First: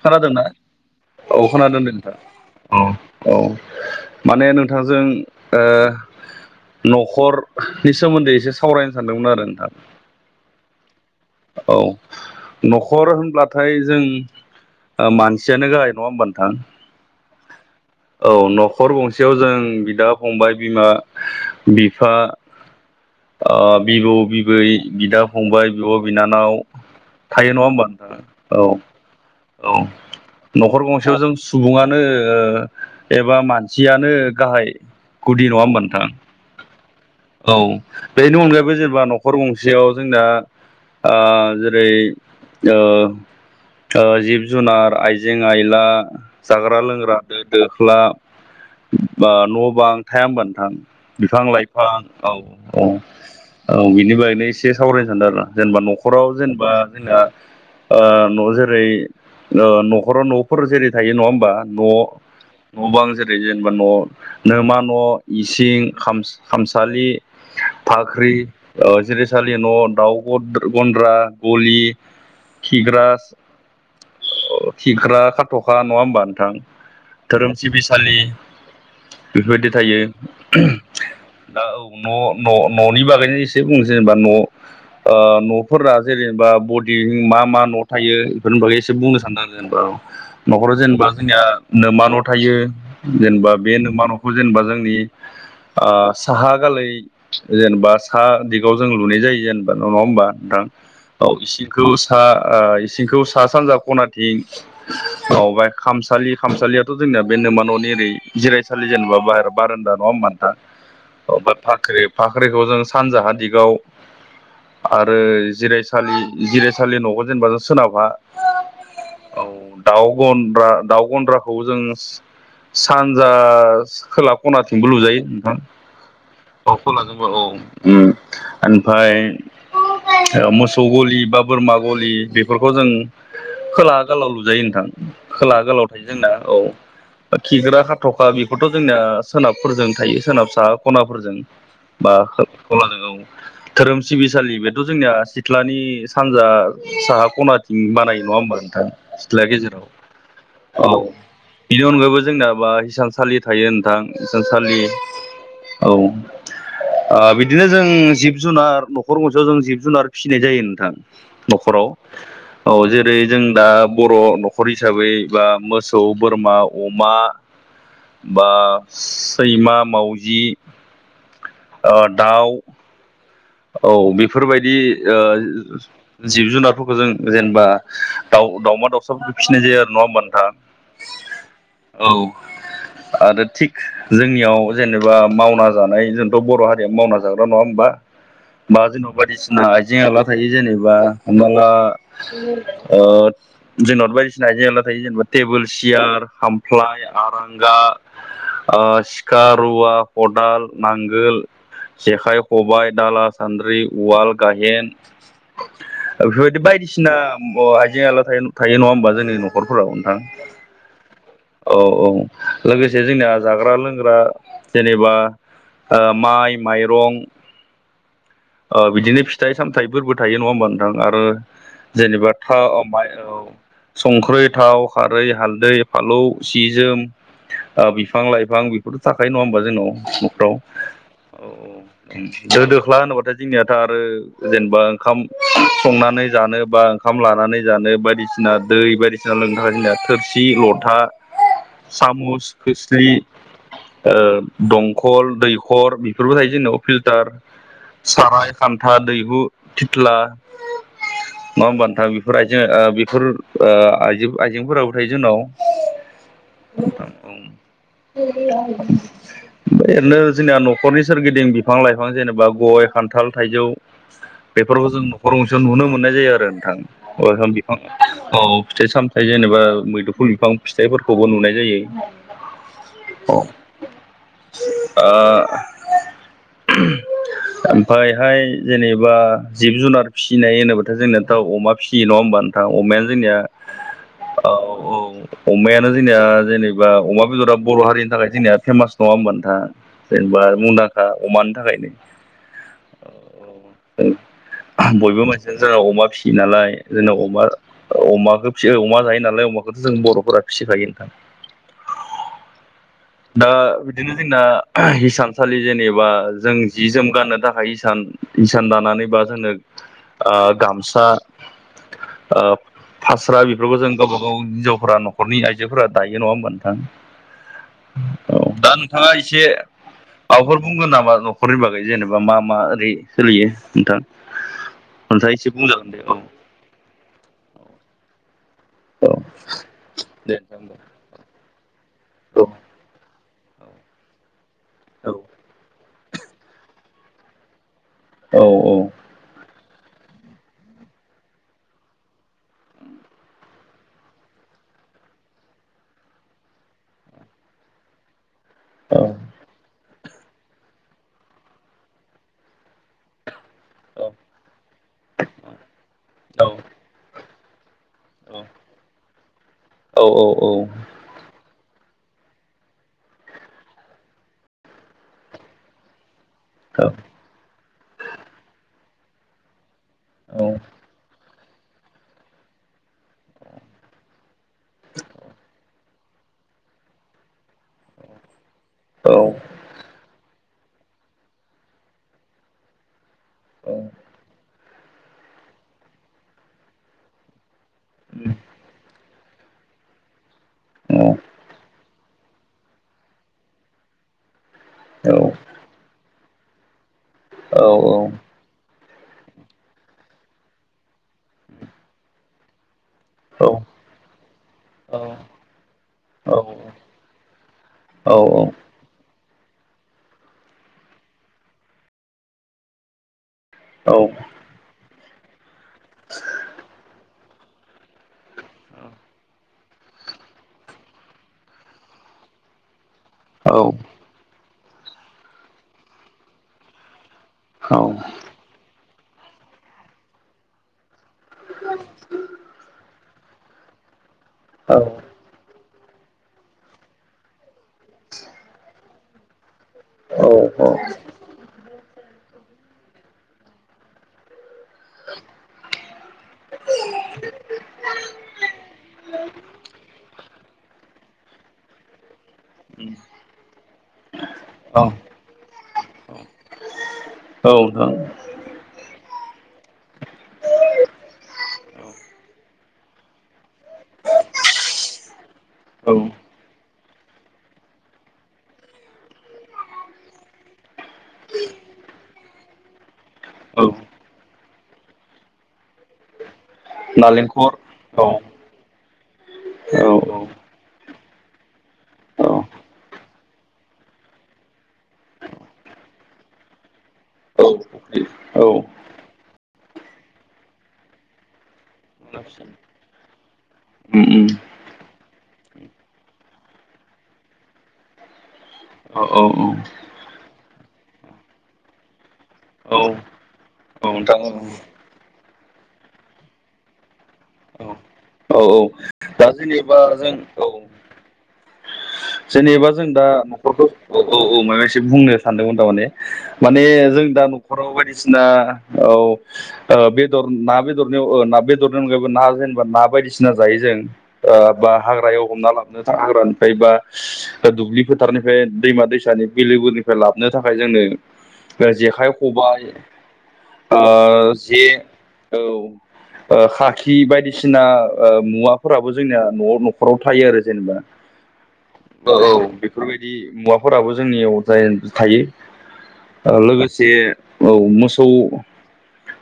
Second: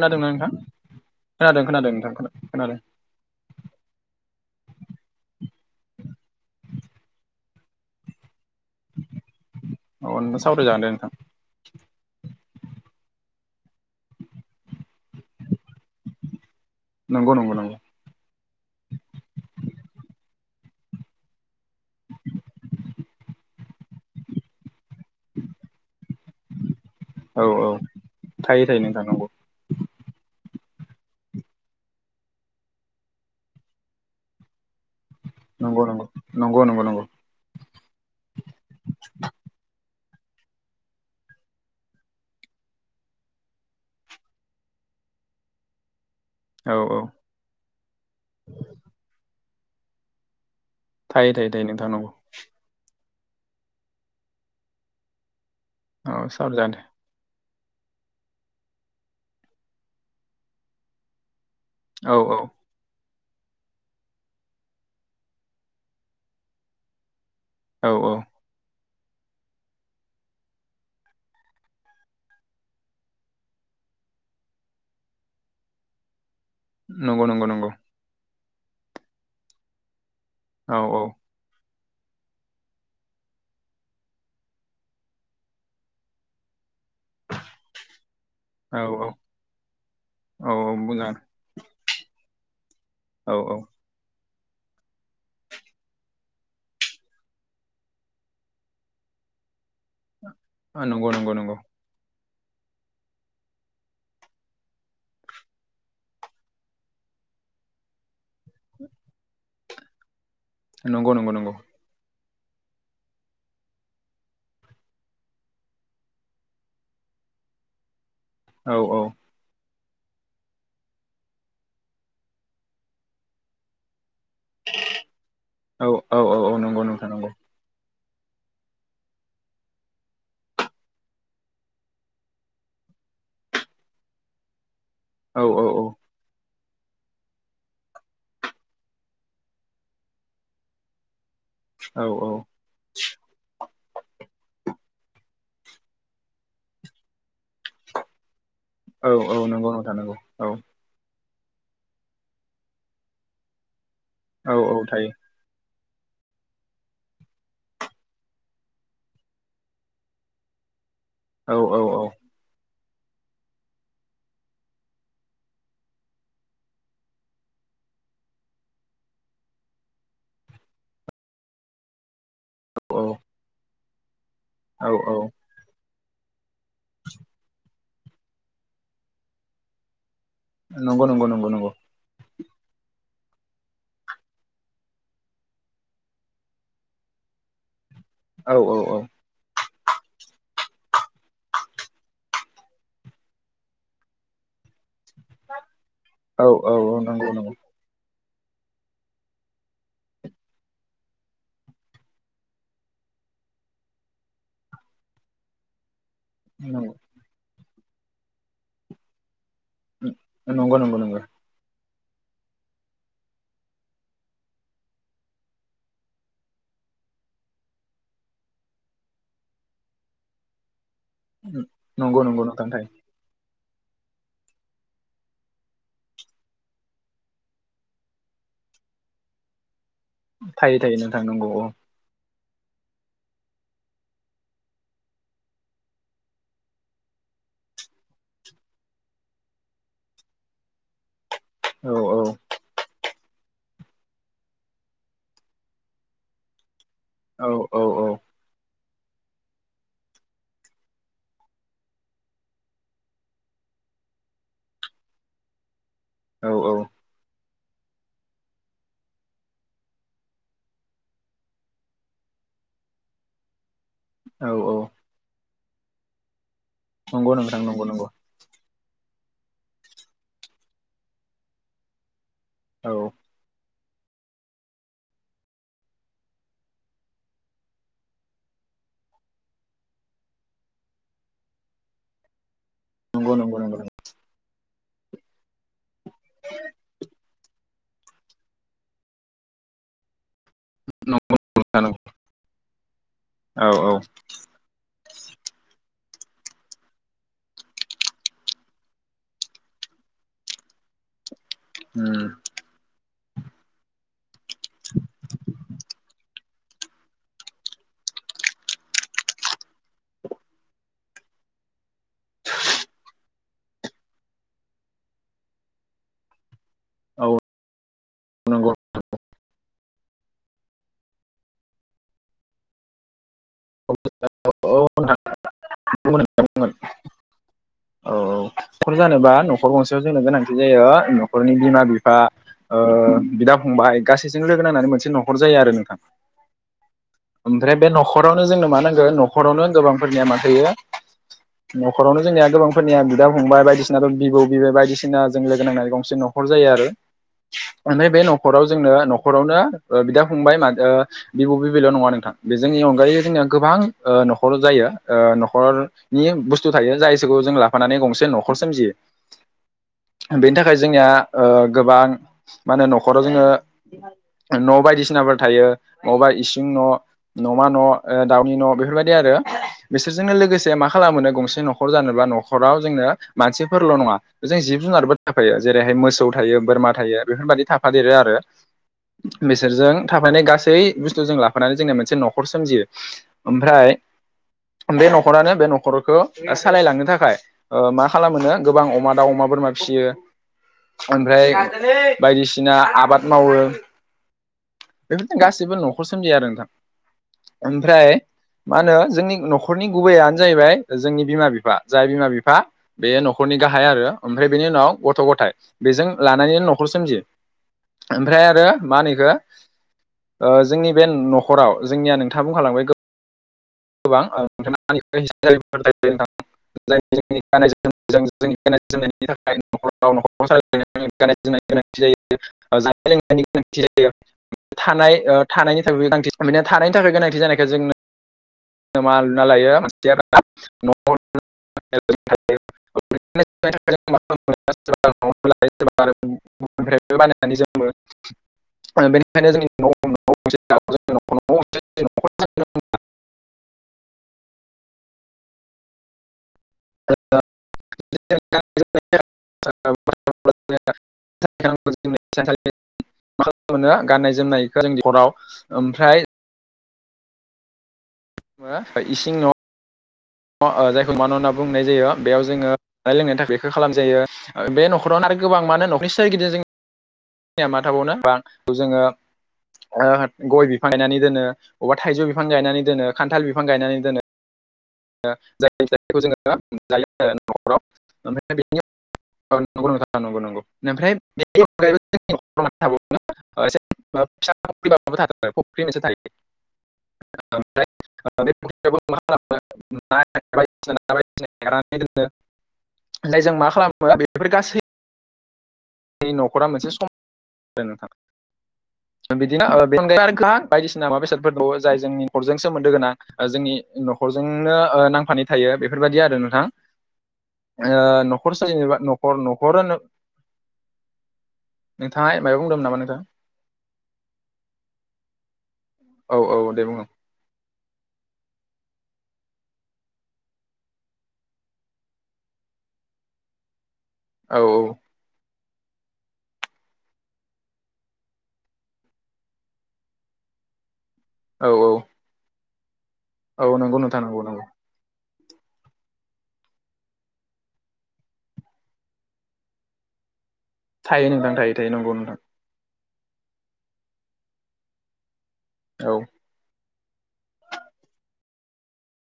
खोनादोंना? खोनादों खोनादों नोंथां खोनादों। औ औ माने नोंथांजों ओ न'खरनि सोमोन्दै एसे सावरायनो सानदोंमोन आरो नोंथां। औ सावरायजागोन दे नोंथां औ न'खर होनब्ला नाथाय जों मानसियानो गाहाय नङा होमबानोथां नंगौ नंगौ नंगौ औ न'खर गंसेयाव जों बिदा फंबाय बिमा बिफा बिबौ बिबै बिदा फंबाय बिब' बिनानाव औ थायो नङा औ होमबा नोंथाङ थायो औ थायो नोंथां औ न'खर गंसेयाव जों सुबुङानो एबा मानसियानो गाहाय गुदि नङा होमबा नंगौ नंगौ नोंथां नंगौ नंगौ नंगौ औ बेनि अनगायैबो जेनेबा न'खर गंसेयाव जोंना जेरै जिब जुनार आइजें आयला औ जाग्रा औ लोंग्रा दो दोख्ला ब न' बां थाया ह होनबानो ां थायो बिफां थायो थायो नोंथां लाइफां नंगौ औ औ औ बिनि बनो एसे सावरायनो सानदों आरोा जेनेबा औ न'खराव सावरायजागोन जेनेबा दे जोंना जेरै न'खराव न'फोर जेरै थायो नङा होमबा न' औ औ न' बां जे जेनेबा न'नो मा न' इसिं खामसालि औ औ फाख्रि जिरिसालि न' दाउ गन्द्रा गलि खिग्र खिग्रा खाथ'खा नङा होमबानो नंगौ नंगौ धोरोम नंगौ सिबिसालि बेफोरबायदि थायो औ दा औ न' न'नि बागैनो एसे बुंनो जेनेबा न' न'फोराना जेनेबा ब मा मा न' थायो बेफोरनि बागै औ एसे बुंनो सान आरो जेनेबा औ औ न'खराव जेनेबा मोजां जोंनिया नोमा न' थायो औ जेनेबा औ बे नोमा न'खौ जेनेबा जोंनि। साहा गालै जेनेबा साहा दिगाव जों लुनाय जायो जेनेबा नङा होमबा नोंथां नंगौ नंगौ औ नंगौ इसिखौ सा इसिंखौ सा सानजा खनाथिं माय खामसालि खामसालियाथ' जों जोंना बेनोा न'नि ओरै जिरायसालि जेनेबा। बर बार होना न होनानथा नंगौ नंगौ नंगौ फाख्रि। फाख्रिखौ जों सानजाहा दिगाव। आरो जिरायसालि जिरायसालि न'आव जेनेबा जों सोनाबहा। औ औ। दाउ गन्द्रा दाउ गन्द्राखौ जों सानजा। खोला खनाथिंबो लुजायो नोंथां। औ औ औ औ नंगौ अखौ नोंथां नंगौ लाजोबबाय औ ओमफ्राय। मोसौ गलि बा बोरमा गलि बेफोरखौ जों। खोला गोलाव लुजायो नोंथां औ औ खोलाहा गोलाव थायो जोंना औ। खिग्रा खााथ'खा बेखौथ' जोंनिया सोनाबफोरजों थायो सोनाब साहा खनाफोरजों। औ बा खलानांगौ। धोरोम सिबिसालि बेथ' जोंनिया सिथ्लानि सानजा साहा खनाथिं बानाय नङा होमबानो। औ औ सिथ्लााया नंगौ गेजेराव नोंथां नंगौ औ। बिनि अनगायैबो जोंनााबा हिसानसालि थायो नोंथां औ औ हिसानसालि। थायो औ। बिदिनो जों जिब जुनार न'खर गंसेयाव जों जिब जुनार फिसिनाय जायो नोंथां। औ औ न'खराव। औ जेरै जों दा बर' न'खर हिसाबै बा मोसौ बोरमा अमा। बा सैमा मावजि। दाउ। औ औ बेफोरबायदि। औ औ जिब जुनारफोरखौ जों जेनेबा दाउ दाउमा दाउसाफोरखौ फिसिनाय जायो आरो नङा ह होनोमब्ला। नंगौ नंगौ नंगौ नंगौ। [inaudible] आरो थिग जोंनियाव जेनेबा मावना जानाय जोंथ' बर' हारिया मावना जाग्रा नङा होमबा? औ बा जेन' बायदिसिना आइजें आला थायो। जेनेबा हमनाला ओ जो जोनत बायदिसिना आयजें आयला थायो जेनेबा तेबोल सियार औ औ हामफ्लाय नंगौ नंगौ नंगौ आरांगा सिखा रुवा खदाल नांगोल जेखाइ खबाय। दाला सान्द्रि उवाल गाहेन बेफोरबायदि नंगौ बायदिसिना हाइजें आला थायो नङा होमबा जोंनि न' नखरफोराव नोंथां नंगौ नंगौ नंगौ औ। औ लोगोसे जोंनाया जाग्रा लोंग्रा जेनेबा माइ माइरं बिदिनो फिथाइ सामथायाइफोरबो थायो नङा होन आरो जेनेबा नंगौ नोंथां थायो थामाइ ओ संख्रै थाव खारै हालदै फालौ सि जोम बिफां लाइफां बेफोरथ' थाखायायो नङा होमबा, जोंनाव न'खराव। थायो थायो नोंथां नंगौ औ जों दोख्ला होनोबाथाय जोंनियाथ' आरो जेनेबा ओंखाम संनानै जानो बा ओंखाम लानानै जानो बायदिसिना जोंना दै बायदिसिना लोंनो थाखाय जोंना थोरसि लथा औ सामस खोस्लि दंखल दैखर बेफोरबो थायो जोंनबाव फिल्टार औ औ साराय खान्था दैहु थिथ्ला नङा होमबानोथां बेफोर आइजें बेफोर आ आइजेंफोराबो थायो जोंनाव। [inaudible] औ औ ओरैनो जोंनिना न'खरनि सोरगिदिं बिफां लाइफां जेनेबा गय खान्थाल थाइजौ औ औ बेफोरखौ जों न'खर गंसेयाव नुनो मोननाय जायो आरो नों थां नंगौ नोंथां नंगौ नंगौ [unintelligible] औ फिथाइ सामथायाइ जेनेबा मैदुफु बिफां फिथाइफोरखौबो नुनाय जायो। औ औ आ [unintelligible] फ्रायहाय जेनेबा जिब जुनार फिसिनाय होनोबाथ जोंना दाव अमा फिसियो नङा होमबा? अमायानो नंगौ जोंनिया नंगौ नंगौ औ औ। अमायानो जोंनिया जेनेबा अमा बेदरा बर' हारिनि थाखाय जोंनिया फेमास नङा होमबा नोंथां जेनेबा मुंदांखा नंगौ औ अमानि थाखायनो औ औ। बयबो मोनसेयानो जोंना अमा फिसियो नालाय जोंनाव अमा अमाखौ फियो अमा जायो नालाय अमाखौथ जों बर'फोरा फिसिखायो नोंथां। उम दा बिदिनो जोंना हिसानसालि जेनेबा जों जि जोम गाननो थाखाय इसान दानानै बा जोंनो गामसा फास्रा बेफोरखौ जों गावबागाव हिनजावफोरा नखरनि आइजोफोरा दायो नङा होमबा नों थां औ औ दा बुंगोन नोंथाङा एसे माबाफोर बुंगोन नामा नखरनि बागै जेनेबा मा मा ओरै सोलियो नोंथां औ नोंथाङा एसे बुंजागोन दे औ। न'खर नखर जानोबा नखर गंसेयाव जोंनो दे गोनांथि नोंथां जायो नखरनि बिमा बिफा औ ओ बिदा फंबाय गासैजों लोगो नांनानानै मोनसे औ नखर जायो आरो नोंथां। ओफ्राय बे नखरावनो औ औ जोंनो मा नांगो नखरावनो गोबांफोरनिया माथो नखरावनो जोंनिया गोबांफोरनिया बिदा फंबाय बायदिसिनाथ बिबौ बिबै बायदिसिना जों लोगो नांनानै गंसे नखर जायो आरो ओमफ्राय बे नखराव जोंनो नखरावनो बिदा फंबाय मा ओ बिबौ बिबैल नङा नोंथां बेजों अनगायै जोंनिया गोबां नखर जायो नखरनि बुस्थु थायो जायसोखौ जों लाफानानै से न'खर सोमजियो बेनि थाखाय जोंनिया ओ गोबां मा होनो न'खराव जोङो न' बायदिसिनाफोर थायो। अबा इसिं न' न'मा न' दाउनि न' बेफोरबायदि आरो बिसोरजोंनो लोगोसे मा खालामोनो गंसे न'खर जानोब्ला न'खराव जोंनो मानसिफोरल' नङा जों जिब जुनारबो थाफायो जेरैहाय मोसौ थायो बोरमा थायो बेफोरबादि थाफादेरो आरो औ औ बिसोरजों थाफानाय गासै सै बुस्थु जों लाफानानै जोंना मोनसे न'खर सोमजियो ओमफ्राय बे न'खरानो बे न'खरखो सालायलांनो थाखाय ओ मा खालामोनो गोबां अमा दाउ अमा बोरमा फिसियो ओमफ्राय बायदिसिना आबाद मावो बेफोरदि गासिबो न'खर सोमजियो आरो। ओमफ्राय मा होनो जोंनि न'खरनि गुबैयानो जाहैबाय जोंनि बिमा बिफा जाय बिमा बिफा बे न'खरनि गाहाय आरो ओमफ्राय बेनि उनाव गथ' गथाय बेजों लानानैनो न'खर सोमजियो। ओमफ्राय आरो मा होनो इखो ओ जोंनि बे न'खराव जोंनिया नोंथाङा बुंखालांबाय गो गोबां [unintelligible] [unintelligible] [unintelligible] लोंनायनि गोनांथि जायो थानाय ओ थानायनि थाखाय गोनां थानायनि थाखाय गोनांथि थि जानायखाय जोंनो मा लुना लायो मानसिया [unintelligible] [unintelligible] [unintelligible] दाउ [unintelligible] [unintelligible] [unintelligible] [unintelligible] मा खालामनो गाननाय जोमनायखो जोंनि हराव ओमफ्राय औ औ। फ्राय इसिं न' ओ जायखौ नमा न' होनना बुंनाय जायो बेयाव जोङो जानाय लोंनायनि थाखाय बेखौ खालाम जायो बे न'खरावनो गोबां मानो न'नि सोरगिदिं जोंनिया मा थाबावनो बा जोङो ओ गय बिफां गायनानै दोनो बबेबा थाइजौ बिफां गायनानै दोनो खान्थाल बिफां गायनानै दोनो। जायखौ जोङो जायो नालेंखर न'खराव औ ओंखायनो बे औ नंगौ नोंथां औ नंगौ नंगौ औ औ औ [unintelligible] [unintelligible] [unintelligible] [unintelligible] ओमफाय जों मा उम खालामो उम बेफोर गासै बे न'खरा मोनसे सम नोंथां। औ औ। बिदिनो औ ओ बिफां लायफां बायदिसिना मुवा बेसादफोर दंबावो जाय जोंनि न'खरजों सोमोन्दो गोनां औ जोंनि नोंथां न'खर औ जोंनो ओ नांफानै थायो बेफोरबायदि आरो नोंथां। औ। औ न'खर औ सोरनिबा दा न'खर न'खर जेनेबा जों औ। नोंथाङा माबा जेनेबा बुंदोंमोन जों नामा दा नोंथां न'खरखौ औ औ मायबा मोनसे बुंनो सानदोंमोन तामाने औ माने औ दे बुं जों दा न'खराव बायदिसि सिना औ ओ बेदर ना बेदरनि ना बेदर अनगायैबो ना जेनेबा ना बायदिसिना जायो जों ओ औ बा औ हाग्रायाव हमना लाबनो हाग्रानिफ्राय बा दुब्लि फोथारनिफ्राय दैमा दैसानि बिलोगुरिनिफ्राय लाबनो थाखाय औ जोंनो जेखाइ खबाइ औ नंगौ नोंथां ओ नंगौ नंगौ जे औ। ओ खाखि बायदिसिना ओ मुवाफोराबो जोंनिनाया न'आव न'खराव थायो आरो। जेनेबा थायो नोंथां थायो। थायो औ नंगौ औ नोंथां बेफोरबायदि मुवाफोराबो जोंनिआव थायो औ लोगोसे। औ मोसौ।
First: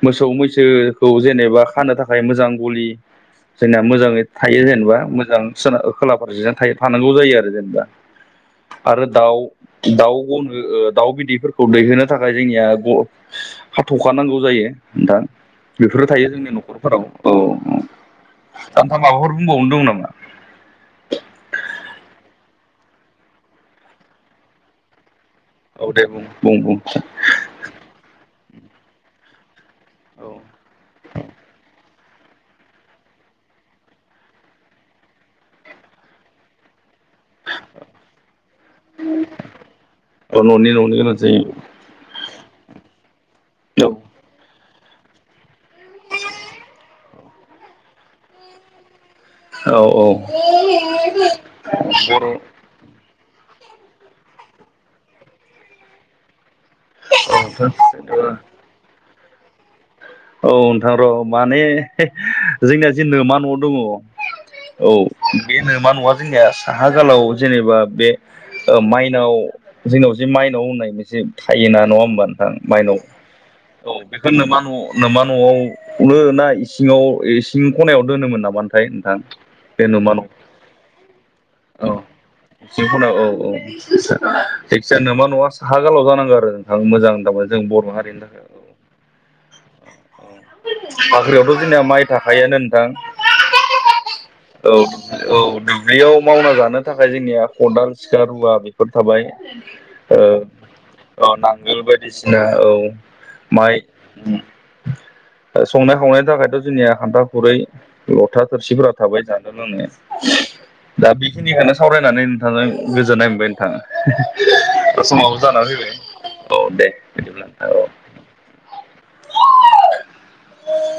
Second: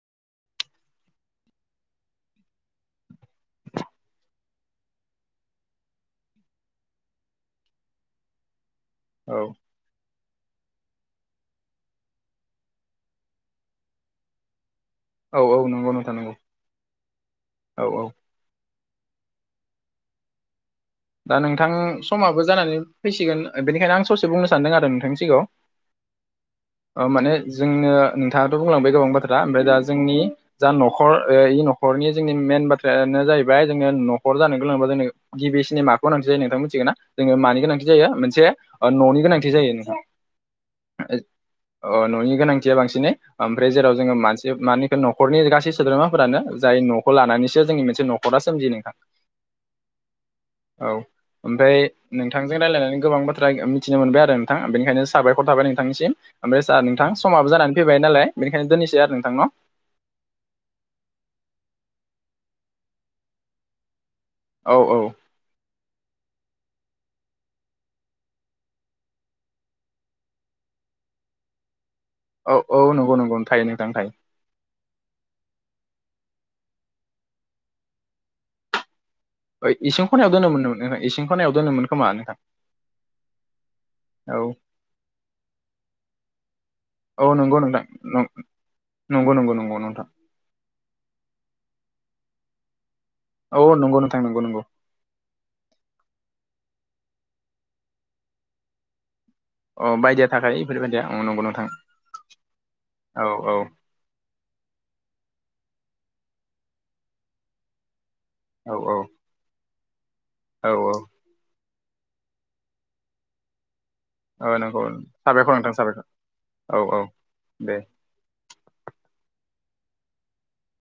मोसौ मैसोखौ जेनेबा खानो थाखाय मोजां गलि। जोंनिया मोजाङै थायो जेनेबा मोजां सोना खोलाफारसेजों थायो थानांगौ जायो आरो। जेनेबा आरो औ दाउ दाउ। गनो ओ दाउ बिदैफोरखौ दैहोनो थाखाय जोंनिया ग' खाथ'खानांगौ जायो। नोथां औ औ नंगौ बेफोरो नोंथां थायो नंगौ जोंनि न'खरफोराव औ औ उम। औ दा नोंथां माबाफोर बुंबावनो दं नामा। दा नोंथां समाबो जानानै फैसिगोन बेनिखायनो आं ससे बुंनो सानदों आरो नोंथांनि सिगाङाव। औ दे बुं बुं बुं अ माने जोंनो नोंथाङाथ' बुंलांबाय गोबां बाथ्रा ओमफ्राय दा। जोंनि औ जा न'खर ओ इ नखर। न'खरनि जोंनि मैइन बाथ्रायानो जाहैबाय जोङो न'खर जानो गोनांबा जोंनि गिबि सि न माखो गोनांथि जायो नोंथां मिथिगो ना जोङो मानि गोनांथि जायो मोनसे न'नि गोनांथि जायो। औ न'नि न'नि गोनां जायो अ न'नि गोनांथिया बांसिनै ओमफ्राय जेराव जोङो औ मानसि मानि। न'खरनि गासै सोद्रोमाफोरानो जाय न'खौ लानानैसो जोंनि मोनसे न'खरा सोमजियो नोंथां। औ औ। औ ओमफ्राय बर' नोंथांजों रायलायनानै गोबां बाथ्रा। मिथिनो मोनबाय आरो नोंथां बेनिखायनो साबायखर थाबाय नोंथांनिसिम। ओमफ्राय सार नोंथां औ समाबो जानानै फैबाय जेनेबा नालाय बेनिखायनो दोननिसै आरो नोंथां न'। औ नोंथां र' माने जोंनिया जि नोमा न' दङ। औ बे नोमा न'वा। जोंनिया साहा गालाव जेनेबा बे माइनाव जोंनाव जे माइनाव होननाय मोनसे। थायोना नङा होमबा नोंथां औ औ माइनाव नंगौ नंगौ थायो औ नोंथां थायो बेखौ नोमा। नामा न'आवनो ना इङाव इसिं खनायाव दोनोमोन नामाथाय नोंथां ओइ बे इसिं नोमा न' खनायाव दोनोमोन नोंथां इसिं खनायाव दोनोमोन औ खोमा नोंथां औ औ औ जायखिजाया नोंमा न'आ साहा गोलाव जानांगौ आरो मोजां औ दारमान नंगौ जों नोंथां बर' हारिनि थाखाय नंगौ नंगौ नंगौ नोंथां औ फाख्रियावथ' जोंनिया माइ थाखायोनो नोंथां औ नंगौ नोंथां नंगौ नंगौ औ औ दुब्लियाव मावना जानो थानो थाखाय जोंनिया खदाल सिखा रुवा बेफोर थाबाय अ बायदिया थाखायो बेफोरबायदिया औ औ नंगौ नोंथां नांगोल बायदिसिना औ औ औ माइ संनाय खावनायनि थाखायथ' जोंनिया खान्था खुरै लथा औ थोरसिफोरा औ थाबाय जानो लोंनाया औ दा बेखिनिखौनो सावरायनानै नोंथांजों गोजोननाय मोनबाय नोंथाङा औ नंगौ द समाव साबायखर नोंथां जानानानै साबायखर फैबाय औ दे बिदिब्लाब्ला दे औ